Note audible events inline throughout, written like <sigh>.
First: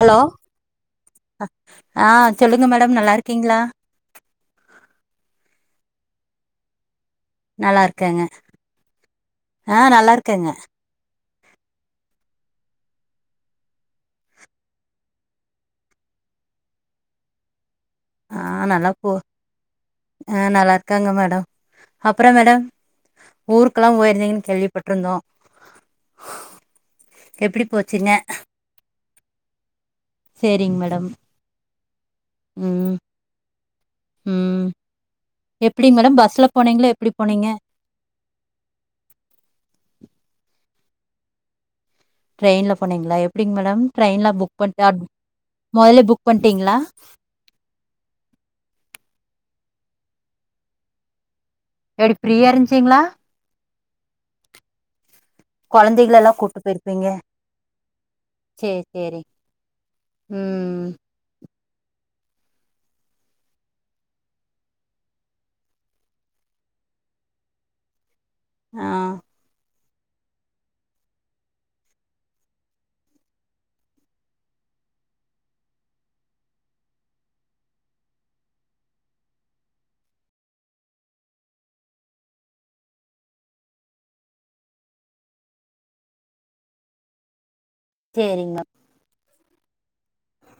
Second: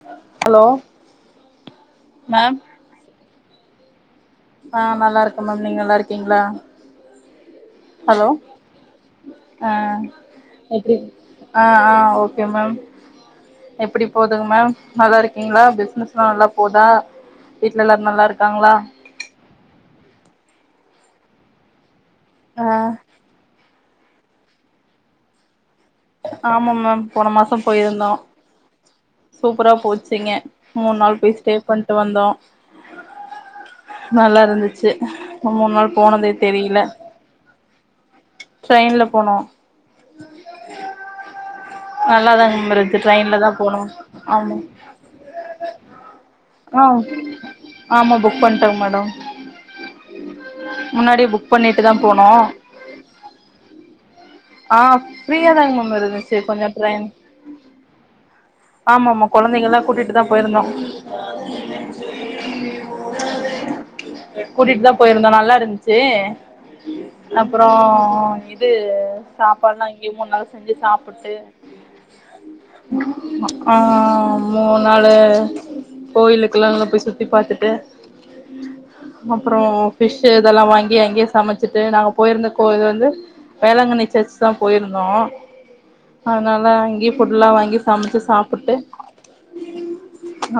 Hello ஆ ma'am சொல்லுங்க madam நல்லார்க்கீங்ளா ஆ நல்லா இருக்க மேம் நீங்க நல்லா இருக்கீங்ளா நல்லா இருக்கேங்க ஹலோ ஆ நல்லா இருக்கேங்க எப்டி ஆ ஆ ஓகே மேம் எப்டி போதுங்க மேம் நல்லா இருக்கிங்களா பிசினஸ்லா நல்லா போதா வீட்ல எல்லாரு நல்லா ஆ இருக்காங்களா நல்லா போ ஆ நல்லார்க்காங்க மேடம் அப்புற மேடம் ஆ ஊருக்கெல்லா போயிருந்தீங்கன் கேள்விப்பட்ருந்தோ ஆமா மேம் போன மாச போயிருந்தோ சூப்பரா போச்சுங்க சேரிங்க மூண் மேடம் நாள் போய் ஸ்டே பண்ட்டு வந்தோ ம் நல்லா இருந்துச்சு மூணு எப்டி நாள் மேடம் போனதே பஸ்ல தெரில போனீங்ளா எப்டி போனீங்க ட்ரெயின்ல போனோ நல்லாதாங்க ட்ரெயின்ல மேம் இருந்துச்சு போனீங்களா ட்ரெயின்ல தா எப்டிங் போனோ மேடம் ட்ரெயின்ல ஆமா புக் பண்ட்டு அப் மொதலே புக் பண்ட்டீங்களா ஆ ஆமா புக் பண்டோங் மேடம் முன்னாடி புக் பண்ணிட்டு தா எப்டி போனோ ஃப்ரீயா இருன்சுங்ளா ஆ ஃப்ரீயா தாங்க மேம் கொழந்தைகள எல்லா இருந்துச்சு கூட்டு கொஞ்ச போயிருப்பீங்க டிரெயின் சேரி சேரி ஆமாமா குழந்தைகள்லா கூட்டிட்டு தா போயிருந்தோ ம் கூட்டிட் தா போயிருந்தோ நல்லா இருந்துச்சே அப்றோ இது ஆ சாப்பாட்லா இங்யே மூண் நாள் செஞ்சு சாப்பிட்டு ஆ மூணு நாலு கோயிலுக்ககலா நல்லா போய் சுத்தி பாத்துட்டு அப்றோ ஃபிஷ்ஷு இதெல்லா வாங்கி அங்யே சமைச்சிட்டு நாங்க போயிருந்தக்கோ இது வந்து வேளாங்கண்ணி சர்ச் தா போயிருந்தோ அதனால அங்யே ஃபுட்லா வாங்கி சமச்சு சேரிங்க சாப்புட்டு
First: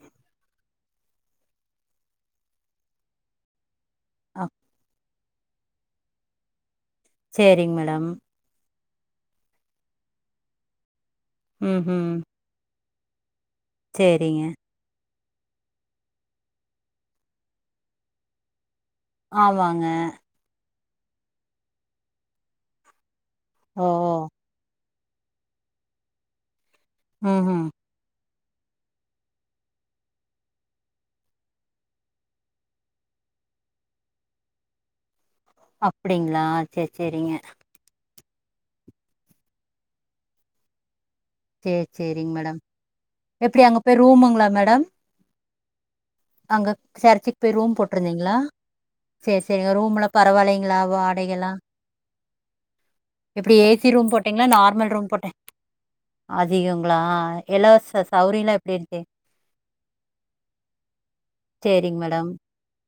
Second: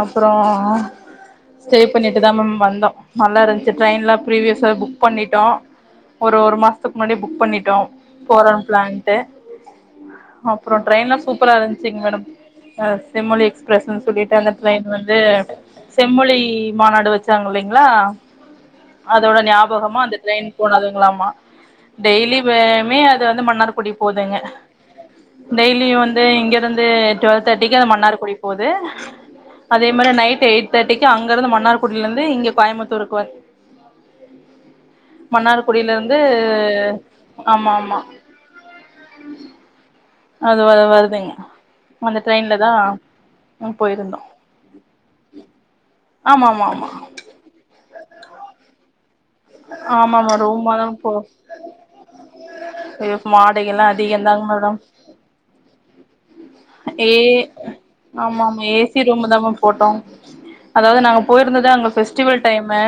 அப்பறோ ஸ்டே பண்ணிட்டு தா மேம் வந்தோ நல்லா இருந் ட்ரெயின்லா மேம் ப்ரீவியஸா புக் பண்ணிட்டோ ஒரு ஒரு மாசத்துக்கு முன்னாடியே புக் சேரிங்க பண்ணிட்டோ மேடம் போறோ பிளான்ட்டு அப்றோ ட்ரெயின்லா சூப்பரா ம் இருந்துச்சுங்க ம் மேடம் அ செம்மொழி எக்ஸ்பிரஸ்ன்னு சொல்லிட்டு சேரிங்க அந்த ட்ரெய்ன் வந்து செம்மொழி மாநாடு வச்சாங்க இல்லைங்களா அதோட ஆமாங்க ஞாபகமா அந்த ட்ரெய்ன் போனதுங்களாமா டெய்லியுமே மே அது இது வந்து ஓ மன்னார்குடி போதுங்க டெய்லி வந்து இங்கெருந்து து ம் டுவெல் ம் தேர்ட்டிக்கு அது மன்னார்குடி போது அதே மாரி நைட் எயிட் தேட்டிக்கி அங்க இருந்து மன்னார்குடில இருந்து இங்க கோயமுத்தூருக்கு வரு மன்னார்குடில இருந்து அப்டிங்களா சேரி சேரிங்க ஆமா ஆமா அது வ வருது இங்கெ சேரி அந்த சேரிங்க மேடம் ட்ரெயின்ல தா எப்டி நாங் அங்க போய் போய்ருந்தோ ரூமுங்களா மேடம் அங்க சர்ச்சிக்கு போய் ரூம் போட்ருந்தீங்ளா சேரி சேரிங்க ரூம்முல்லா ஆமா ஆமா ரூமா பரவால்லைங்களா தா போ வாடகெல்லா எப்டி வாடகைல்லா ஏசி ரூம் அதிகந்தாங்க போட்டிங்களா மேடம் நார்மல் ரூம் போட்டே அதிகொங்களா ஏ இலவச ஆமா சௌரிலா ஆமா எப்டி இருக்கு ஏசி ரூமு தா மேம் போட்டோ அதாவது நாங்க போயிருந்தது அங்க சேரிங்க மேடம் ஃபெஸ்டிவல் டைமு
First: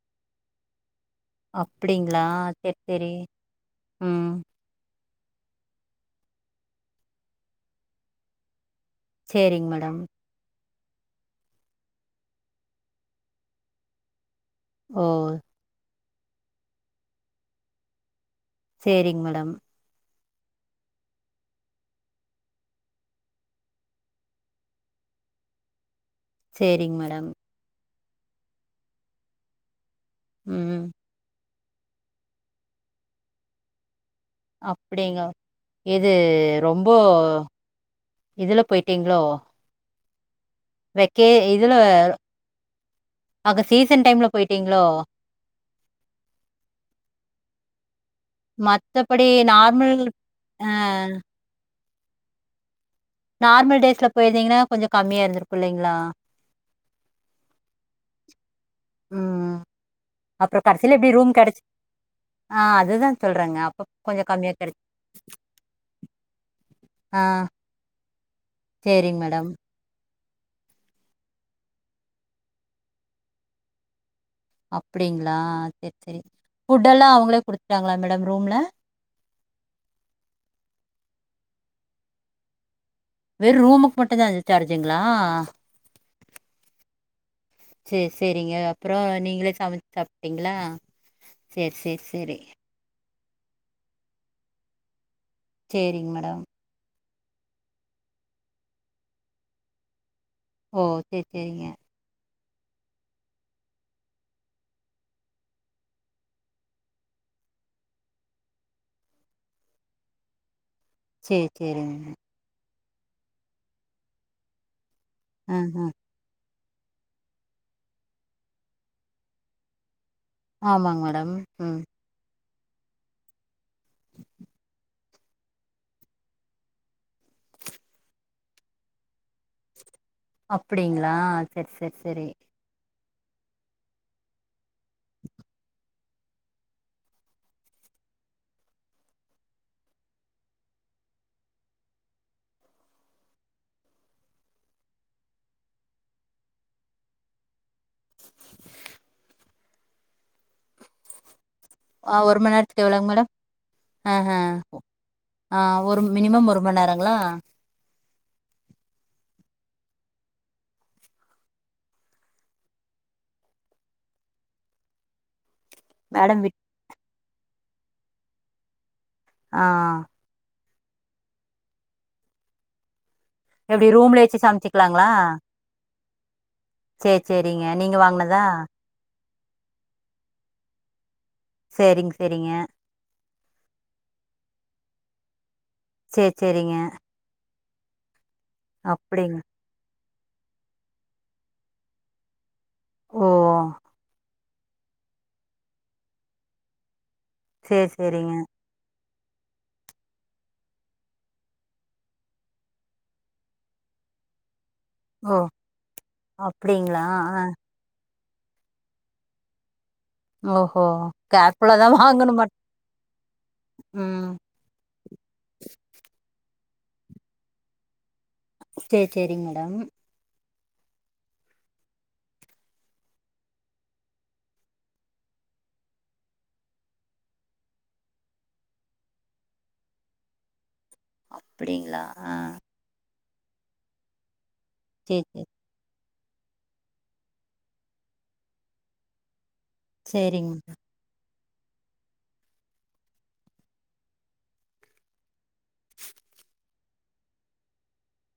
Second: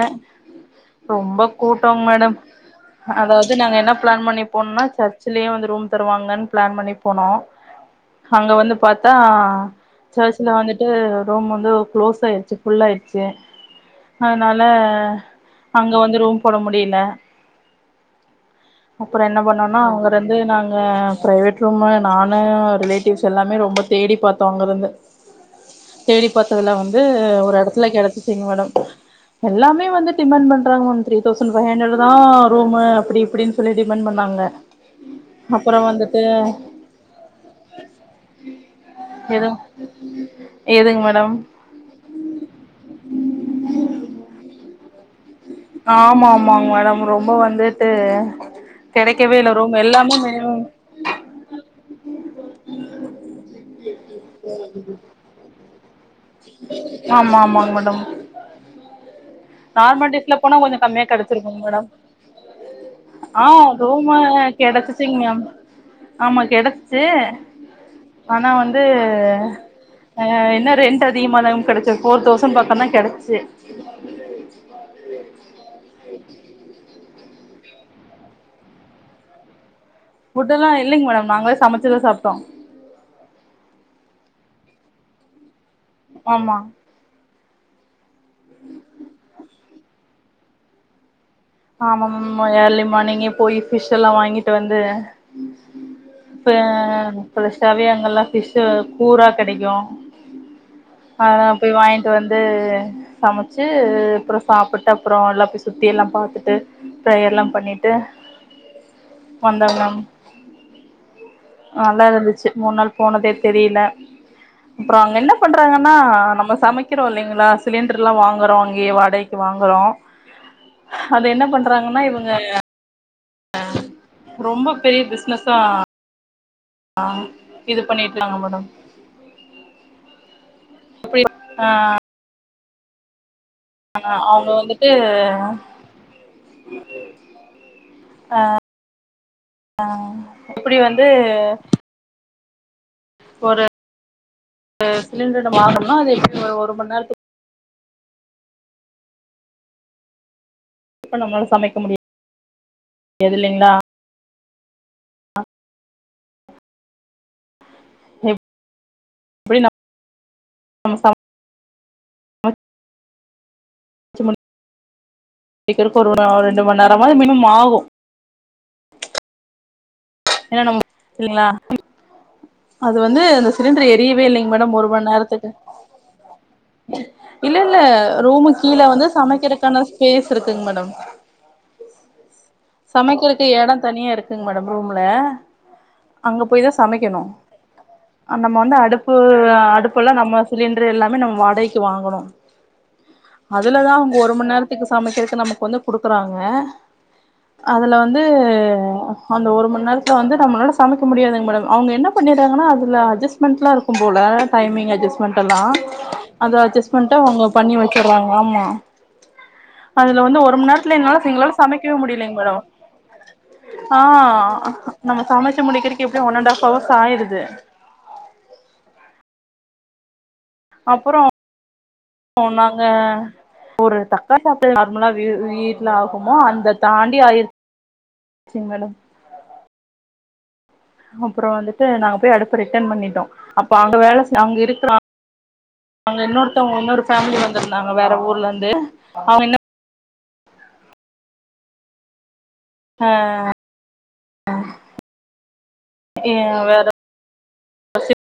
ரொம்ப கூட்டொ அப்டிங்களா மேடம் சேரி சேரி அதாவது நாங்க என்ன பிளான் ம் பண்ணி போனுன்னா சர்சிலே வந்து ரூம் தருவாங்கன் பிளான் பண்ணி போனோ அங்க வந்து பாத் தா சேரிங்க மேடம் சர்சில வந்துட்டு ரூம் வந்து குளோஸ் ஆயிர்ச்சு ஃபுல்லாயிர்ச்சு அதனால ஓ அங்க வந்து ரூம் போட முடியல சேரிங்க அப்பறோ என்ன மேடம் பண்ணோ னா அங்க இருந்து நாங்க பிரைவேட் ரூமு நானு ரிலேட்டிவ்ஸ் எல்லாமே ரொம்ப தேடி பாத்தோ அங்க இருந்து தேடி பாத்ததுல சேரிங்க வந்து மேடம் ஒரு எடத்துல கெடச்சிச்சிங்க மேடம் எல்லாமே வந்து டிமேண்ட் ம் பண்றாங்க த்ரி தௌசண் ஃபை ஹண்ட்ரட் தா ரூமு அப்பிடி இப்பிடினு சொல்லி டிமேண்ட் பண்ணாங்க அப்பிடிங்கொ அப்றோ இது வந்துட்டு ரொம்ப இதுல போயிட்டீங்ளோ எது எதுங்க வெக்கே மேடம் இதுல அங்க சீசன் டைம்ல பொயிட்டீங்ளோ ஆமா ஆமாங்க மேடம் ரொம்ப வந்துட்டு மத்தபடி கெடைக்கவே இல்ல ரூமு நார்மல் எல்லாமே <inaudible> அ நார்மல் டேஸ்ல போயிருந்திங்கனா கொஞ்சோ கம்மியா இருந்துருக்கு இல்லைங்களா ஆமா ஆமாங்க மேடம் ம். நார்மல் டேஸ்ல போனா அப்புறம் கொஞ்சோ கடைசில கம்மியா எப்படி ரூம் கெடச்சிருக்கு கிடைச்சு மேடம் ஆ அதுதான் ஆ சொல்றேங்க. அப்ப கொஞ்சம் ரூமல்லா கம்மியா கிடைச்சு கெடச்சுசிங்க மேம் ஆமா கெடச்சிச்சு ஆ ஆனா வந்து சரிங்க மேடம். அ என்ன ரெண்ட் அதிகமா தாங் மேம் கெடச்சது ஃபோர் தௌசண் பக்கொந் தா கெடச்சிச்சு அப்பிடிங்ளா சேரி சேரி ஃபுட்டெல்லா அவுங்களே குடுத்ட்டாங்களா மேடம் ரூம்ல ஃபுட்டெல்லா இல்லெங்க மேடம் நாங்களே சமச்சுதா சாப்ட்டோ வெறும ரூமுக்கு மட்டுந் தே அந்த சார்ஜுங்களா ஆமா சேரி சேரிங்க அப்பறோ நீங்களே சமச்சு சாப்ட்டிங்களா ஆமா ம்மு ஏர்லி மார்னிங்கே போய் ஃபிஷ் எல்லா வாங்கிட்டு வந்து சரிங்க மேடம். இப்ப ஃப்ரெஷ்ஷாவே அங்கெல்லா ஃபிஸ்ஷூ கூரா கெடைக்கு ஓ! சரி, அதா சரிங்க. போய் வாங் கிட்டு வந்து சமைச்சு அப்புறோ சாப்ட்டு அப்றோ எல்லா போய் சுத்தி எல்லா பாத்துட் டு இப்பல்லா பண்ணிட்டு வந்தோங்க சரி, நல்லா சரிங்க. இருந்துச்சு மூணு நாள் போனதே தெரியல அப்றோ அங்க என்ன ஆஹ. பண்றாங்கன்னா நம்ம சமைக் கிறோ இல்லங்களா சிலிண்டர்லா வாங்குறோ அங்கயே வாடகைக்கு வாங்குறோ ஆமாங்க அது மேடம் என்ன ம் பண்றாங்கன்னா இவுங்க அ ரொம்ப பெரிய பிஸ்னஸா ஆ இது பண்ணிடலாங்க மேடம் அப்டிங்களா சேரி சேரி சேரி ஆ அவுங்க வந்துட்டு அ ஆ இப்டி வந்து ஒரு ஒரு சிலிண்டர் நம்ப வாங்கணும்னா அது எப்டியு ஒரு மணி நேரத்து இப்ப நம்மளால சமை ஆ ஒரு மண் நேரத்துக்கு எவ்ளோங்க மேடம் ஆ ஆ ஆ ஒரு மினிமம் ஒரு மண் நேரங்களா எப் எப்டியு நம் நம்ம சாப் சமச்சி முடி முடிக்றதுக்கு ஒரு மேடம் ஒரு விட் ரெண்டு மண் நேரம் மாது மினிமம் ஆகு ஆ என்ன நம்ம இல்லைங்களா அது வந்து அந்த எப்டி சிலிண்டர் ரூம்ல எரியவே வச்சு இல்லைங்க மேடம் ஒரு சமச்சுக்கலாங்களா மண் நேரத்துக்கு சேரி இல்ல சேரிங்க இல்ல நீங்க வாங்குனதா ரூமுக்கு கீழ வந்து சமைக்கிறதுக்கான ஸ்பேஸ் இருக்குங்க மேடம் சேரிங்க சேரிங்க சமைக்கிறதுக்கு இடோ தனியா இருக்குங்க மேடம் ரூம்ல சேரி அங்க போய் தா சேரிங்க சமைக்கணு நம்ம வந்து அடுப்பு அப்டிங்க அடுப்பு எல்லா நம்ம சிலிண்டர் எல்லாமே நம்ம வாடகைக்கு வாங்கணு ஓ அதுலதா அவுங்க ஒரு மண் நேரத்துக்கு சமைக்கிறதுக்கு நமக்கு வந்து குடுக்குறாங்க சேரி அதுல வந்து சேரிங்க அந்த ஒரு மண் நேரத்துல வந்து நம்மளால சமைக்க முடியாதுங்க மேடம் அவுங்க என்ன பண்ணிடுராங்கா அதுல அஜஸ்மெண்ட்ல இருக்கு போல டைமிங் அஜஸ் ஓ ஸ்மெண்டெல்லா அந்த அப்டிங்களா அஜஸ்மெண்ட்டு ஆ அவுங்க பண்ணி வச்சறாங்க ஆமா அதுல வந்து ஒரு மண் ஓஹோ நேரத்துல என்னால எங்களால கேர்ஃபுல்லா தா சமைக்கவே வாங்கணு முடியலங்க மட் மேடம் ஆ ம் நம்ம சமைச்சு முடிக்கிறதுக்கு எப்டியு ஒன் அண்ட் ஹாப் ஹவர்ஸ் ஆயிடுது சேரி சேரிங்க மேடம் அப்றோ நாங்க ஒரு தக்காளி <unintelligible> நார்மலா வீட் வீட்ல ஆகுமோ அந்த தாண்டி ஆகிரு சிங்க மேடம் அப்றோ வந்துட்டு அப்டிங்களா நாங்க போய் ஆ அடுப்ப ரிட்டன் பண்ணிட்டோ அப்ப அங்க வேல அங்க இருக்குற ஆ சேரி சேரி அங்க இன்னொருத்தவங்க இன்னொரு ஃபேமிலி வந்திருந்தாங்க வேற ஊர்ல இருந்து அவுங்க என்ன சேரிங்க மே ஆ ஆ ஆ ஆ ஏ வேற <unintelligible>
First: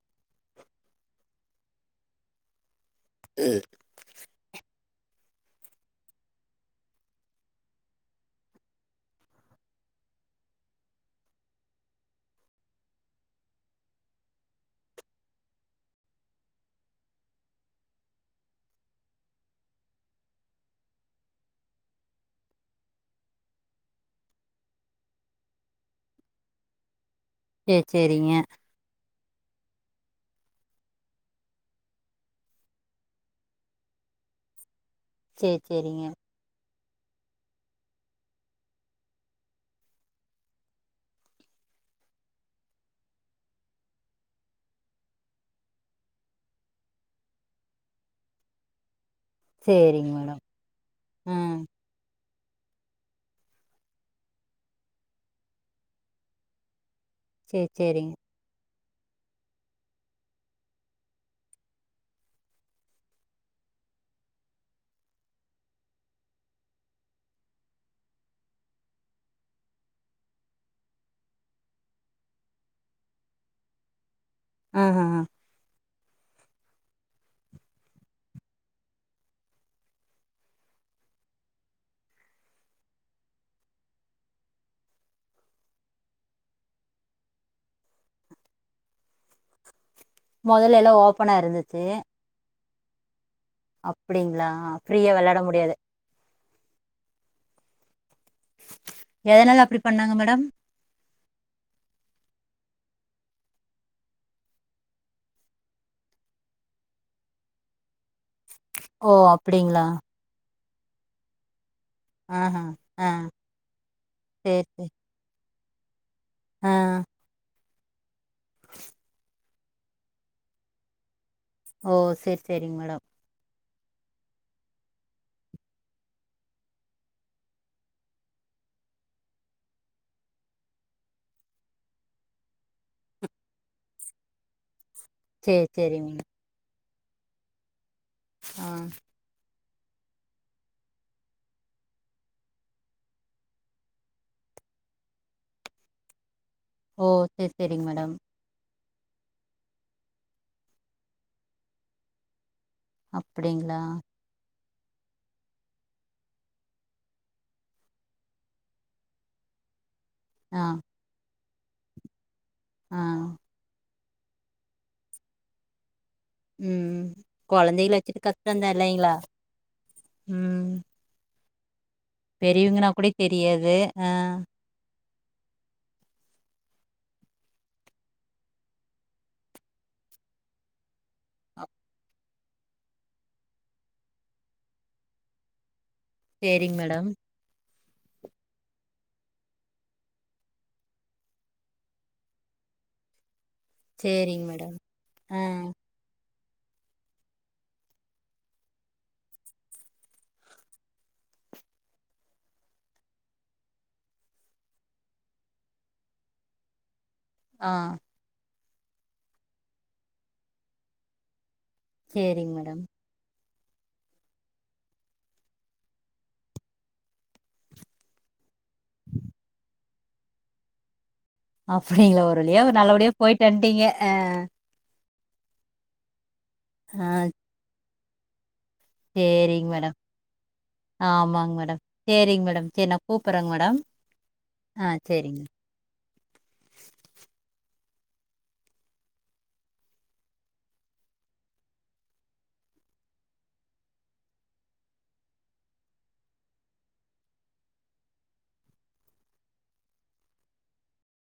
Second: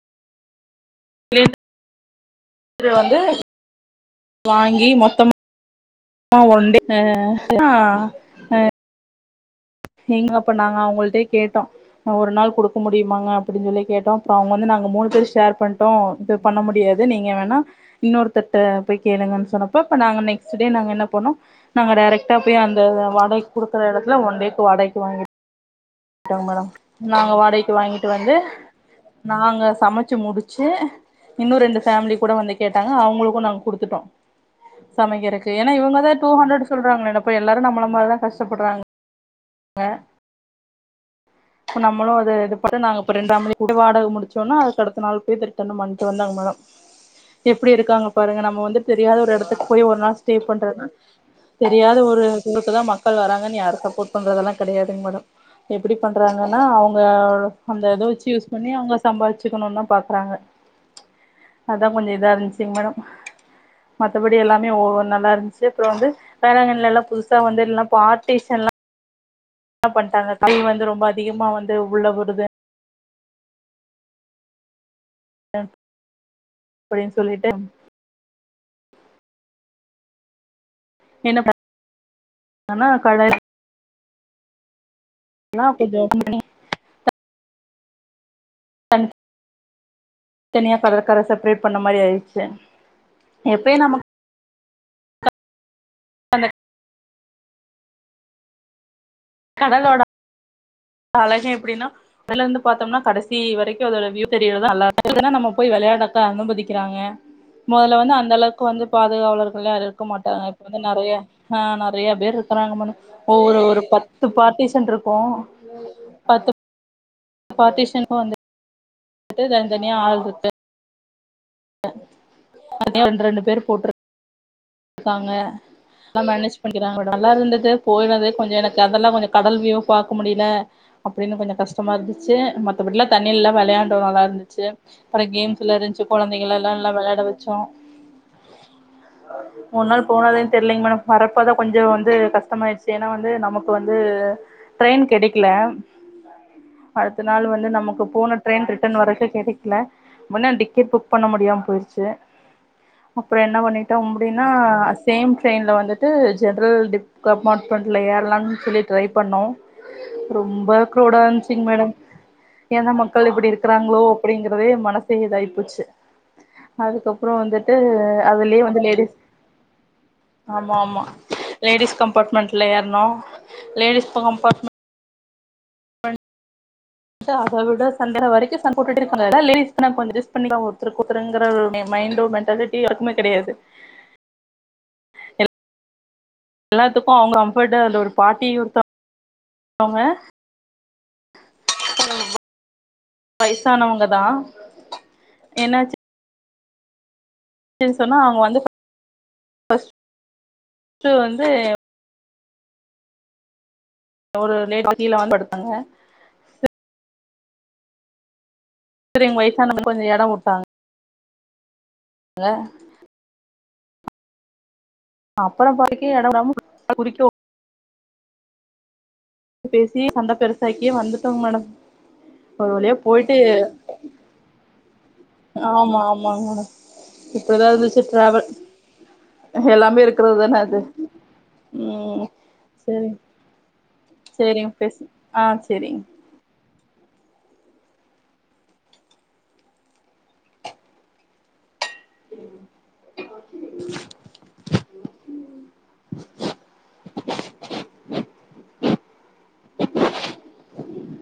<unintelligible> எடுத்துட்டு வந்து வாங்கி மொத்தம ஆ ஒண்டி ஆ ஹா ஏங்க அப்ப நாங்க அவுங்கள்ட்டே கேட்டோ ஒரு நாள் குடுக்க முடியுமாங்க அப்டின்னு சொல்லி கேட்டோ அப்பற அவுங்க வந்து நாங்க மூணு பேர் ஷேர் பண்ட்டோ இப்ப பண்ண முடியாது நீங்க வேணா இன்னொருத்தர்ட்ட போய் கேளுங்கன்னு சொன்னப்பொ இப்ப நாங்க நெக்ஸ்ட் டே நாங்க என்ன பண்ணோ நாங்க டேரக்டா போய் அந்த வாடகைக் குடுக்குற எடத்துல ஒன் டேக்கு வாடகைக்கு வாங்கி டோ மேடம் நாங்க வாடகைக்கு சேரி வாங்கிட்டு சேரிங்க வந்து நாங்க சமச்சு முடிச்சு இன்னு ரெண்டு ஃபேமிலி கூட வந்து கேட்டாங்க அவங்களுக்கு நாங்க குடுத்துட்டோ சமைக்கிறக்கு சேரி ஏன்னா சேரிங்க இவங்கதா டூ ஹண்ட்ரட் சொல்றாங்கள என்னப்ப எல்லாரு நம்மள மாரிதா கஷ்டப்பட்றாங் க இப்ப நம்மளு அது இது பண்ட்டு நாங்க இப்ப ரெண்டாம் மணி கூட வாடக முடிச்சோனா அதுகடுத்த நாள் போய தெட்டர்ன்ன பண்ட்டு வந்தாங்க அந்தமலா எப்டி இருக்காங்க பாருங்க நம்ம வந்து தெரியாத ஒரு எட துக்கு போய் ஒரு சேரிங்க நாள் மேடம் ஸ்டே பண்றனா ஆ தெரியாத ஒரு தூரத்ததா பா கள் வராங்கன்னு யார் சப்போட் பண்றதெல்லா கையாதுங் மேட எப்டி பண்றாங்கன்னா அவுங்க சேரி அந்த இத சேரிங்க வெச்சு யூஸ் பண்ணி அவுங்க சம்பாதிச்சுக்கணு தா பாக்குறாங்க அதா கொஞ்ச இதா இருந்துச்சுங்க மேட மத்தபடி எல்லாமே ஒவ்வொ நல்லா இருந்துச்சு அப்புறோ வந்து வேளாங்கன்னில எல்லா புதுசா வந்துலா பார்ட்டிஷன்ல்லா தா பண் காங்க கை வந்து ரொம்ப அதிகமா வந்து உள்ள வருது ஆ ஹ ஹ ம் அப்டின்னு சொல்லிட்டு என்ன ப நம்ம கலே நா டிப்ல இருக்க மாட்டேனே தன் தனியா மொதல்ல எல்லா கதற்கார ஓப்பனா செப்ரேட் பண்ண இருந்துச்சு மாரி ஆயிடுச்சு எப்பயு நமக் அப்டிங்களா ஃப்ரீயா வெளாட முடியாது அந்த எதனால அப்டி பண்ணாங்க மேடம் அழக எப்டின்னா மேல இருந்து பாத்தோம்னா கடைசி வரைக்கு அதோட வியூ தெரியிறதா அல்ல அப்புதனா நம்ம போய் வெளையாடக்கு அனுமதிக்கிறாங்க மொதல்ல வந்து அந்த அளவுக்கு வந்து ஓ பாதுகாவர்லா அப்டிங்களா இருக்க மாட்டாங்க இப்ப வந்து நெறைய ஆ நறைய பேர் ஆஹ இருக்கறாங்க மேடம் ஆ ஒவ்வோரு ஒரு பத்து சேரி பார்ட்டி சேரி சென்ருக்கோ பத்து ஆ பார்ட்டிசன்கு வந்து ட்டு தனிதனியா ஆள்ருக்கு ஓ செரி செரிங்க மேடம் இரண்டு ரெண்டு பேர் போற்று இருக்காங்க நா மேனேஜ் பண்ணிக்குறாங்க நல்லா இருந்தது போய்னது கொஞ்சொ எனக்கு அதெல்லா கொஞ்ச கடல் வியூ பாக்கமுடில அப்டின்னு கொஞ்ச கஷ்டமா இருந்துச்சு மத்தபடிலா தண்ணில்லா வெளையாண்டோ நல்லா இருந்துச்சு அப்புற சேரி கேம்ஸ்ல சேரிங்க இருந்துச்சு மேடம் கொழந்தைகள் எல்லா நல்லா வெளாட வெச்சோ ஆ ஒரு நாள் போனது தெரிலங்க மேடம் வரப்போதா கொஞ்சொ வந்து கஷ்டமாயிடுச்சு ஏன்னா வந்து நமக்கு வந்து ட்ரெயின் கெடைக்குல ஓ அடுத்த நாள் சேரி வந்து சேரிங்க நமக்கு மேடம் போன ட்ரெயின் ரிட்டன் வரக்கு கெடைக்குல முன்ன டிக்கெட் புக் பண்ண முடியாம போய்ர்ச்சு அப்புறோ என்ன அப்டிங்களா பண்ணிட்டோ அப்டினா சேம் ட்ரெய்ன்ல வந்துட்டு ஜென்ரல் டிப் கம்பாட்மண்ட்ல ஏறுலான் சொல்லி ட்ரை பண்ணோ ஆ ரொம்ப க்ரவ்டா இருந்சிங் மேடம் ஏந்தா ஆ மக்கள் இப்புடி இருக்குறாங்ளோ அப்டிங்கிறதே மனசே இதாய்போச்சு ம் அதுக்கப்புறோ வந்துட்டு கொழந்தைகள வச்சுட்டு அதுலே கஷ்டந்தா வந்து இல்லைங்களா லேடிஸ் ம் ஆமா ஆமா லேடிஸ் கம்பாட்மெண்ட்ல பெரியவங்கன்னா ஏற்ணோ கூட தெரியாது ஆ லேடிஸ் கம்பாட்ம மண் உட்டா அத விட சண்ட வரைக்கு சண்போட்ருக்காங்க அதா லேடிஸ்குனா கொஞ் அஜெஸ் பண்ணிக்லா ஒருத்தருக்கு ஒர்த்துருங்குற ஒ அப் மே மைண்டோ மென் ட்டாலிட்டி யார்க்குமே கெடையாது எல் சேரிங்க மேடம் எல்லாத்துக்கு அவ்ங்க கம்ஃபட்ட அந்த ஒரு பாட்டி ஒருத்த தவ்ங்க <inaudible> வய்சானவுங்கதா சேரிங்க மேடம் ஆ என்னாச்சு ன் சொன்னா அவ்ங்க வந்து ஃபஸ் ட்டு வந்து ஒரு லேடி கீழதா படுத்தாங்க ஆ பெரியவ்ங்க வய்சானவுங்ளுக்கு கொஞ்சோ எடோ குட்த்தாங்க சேரிங் மேடம் அப்புறோ படுக்யே எடோ உடாம <inaudible> புடிக்கவு பேசி சண்ட பெருசாக்கியே வந்து அப்டிங்ளா ஒரு வழியா ஒரு நல்லபடியா போயிட்டு போய்ட்டு வன்ட்டீங்க அ ஆமா ஆமா மேடம் ஆ இப்டிதா இருந்துச்சு ட்ராவல் சேரிங் மேடம் ஆமாங் மேடம் ம் சேரிங் மேடம் சேர் நா சேரிங் கூப்புறங் மேடம் சேரிங்க ஆ பேசுங் சரிங்க. ஆ சேரிங் <inaudible> <inaudible> <inaudible> <inaudible>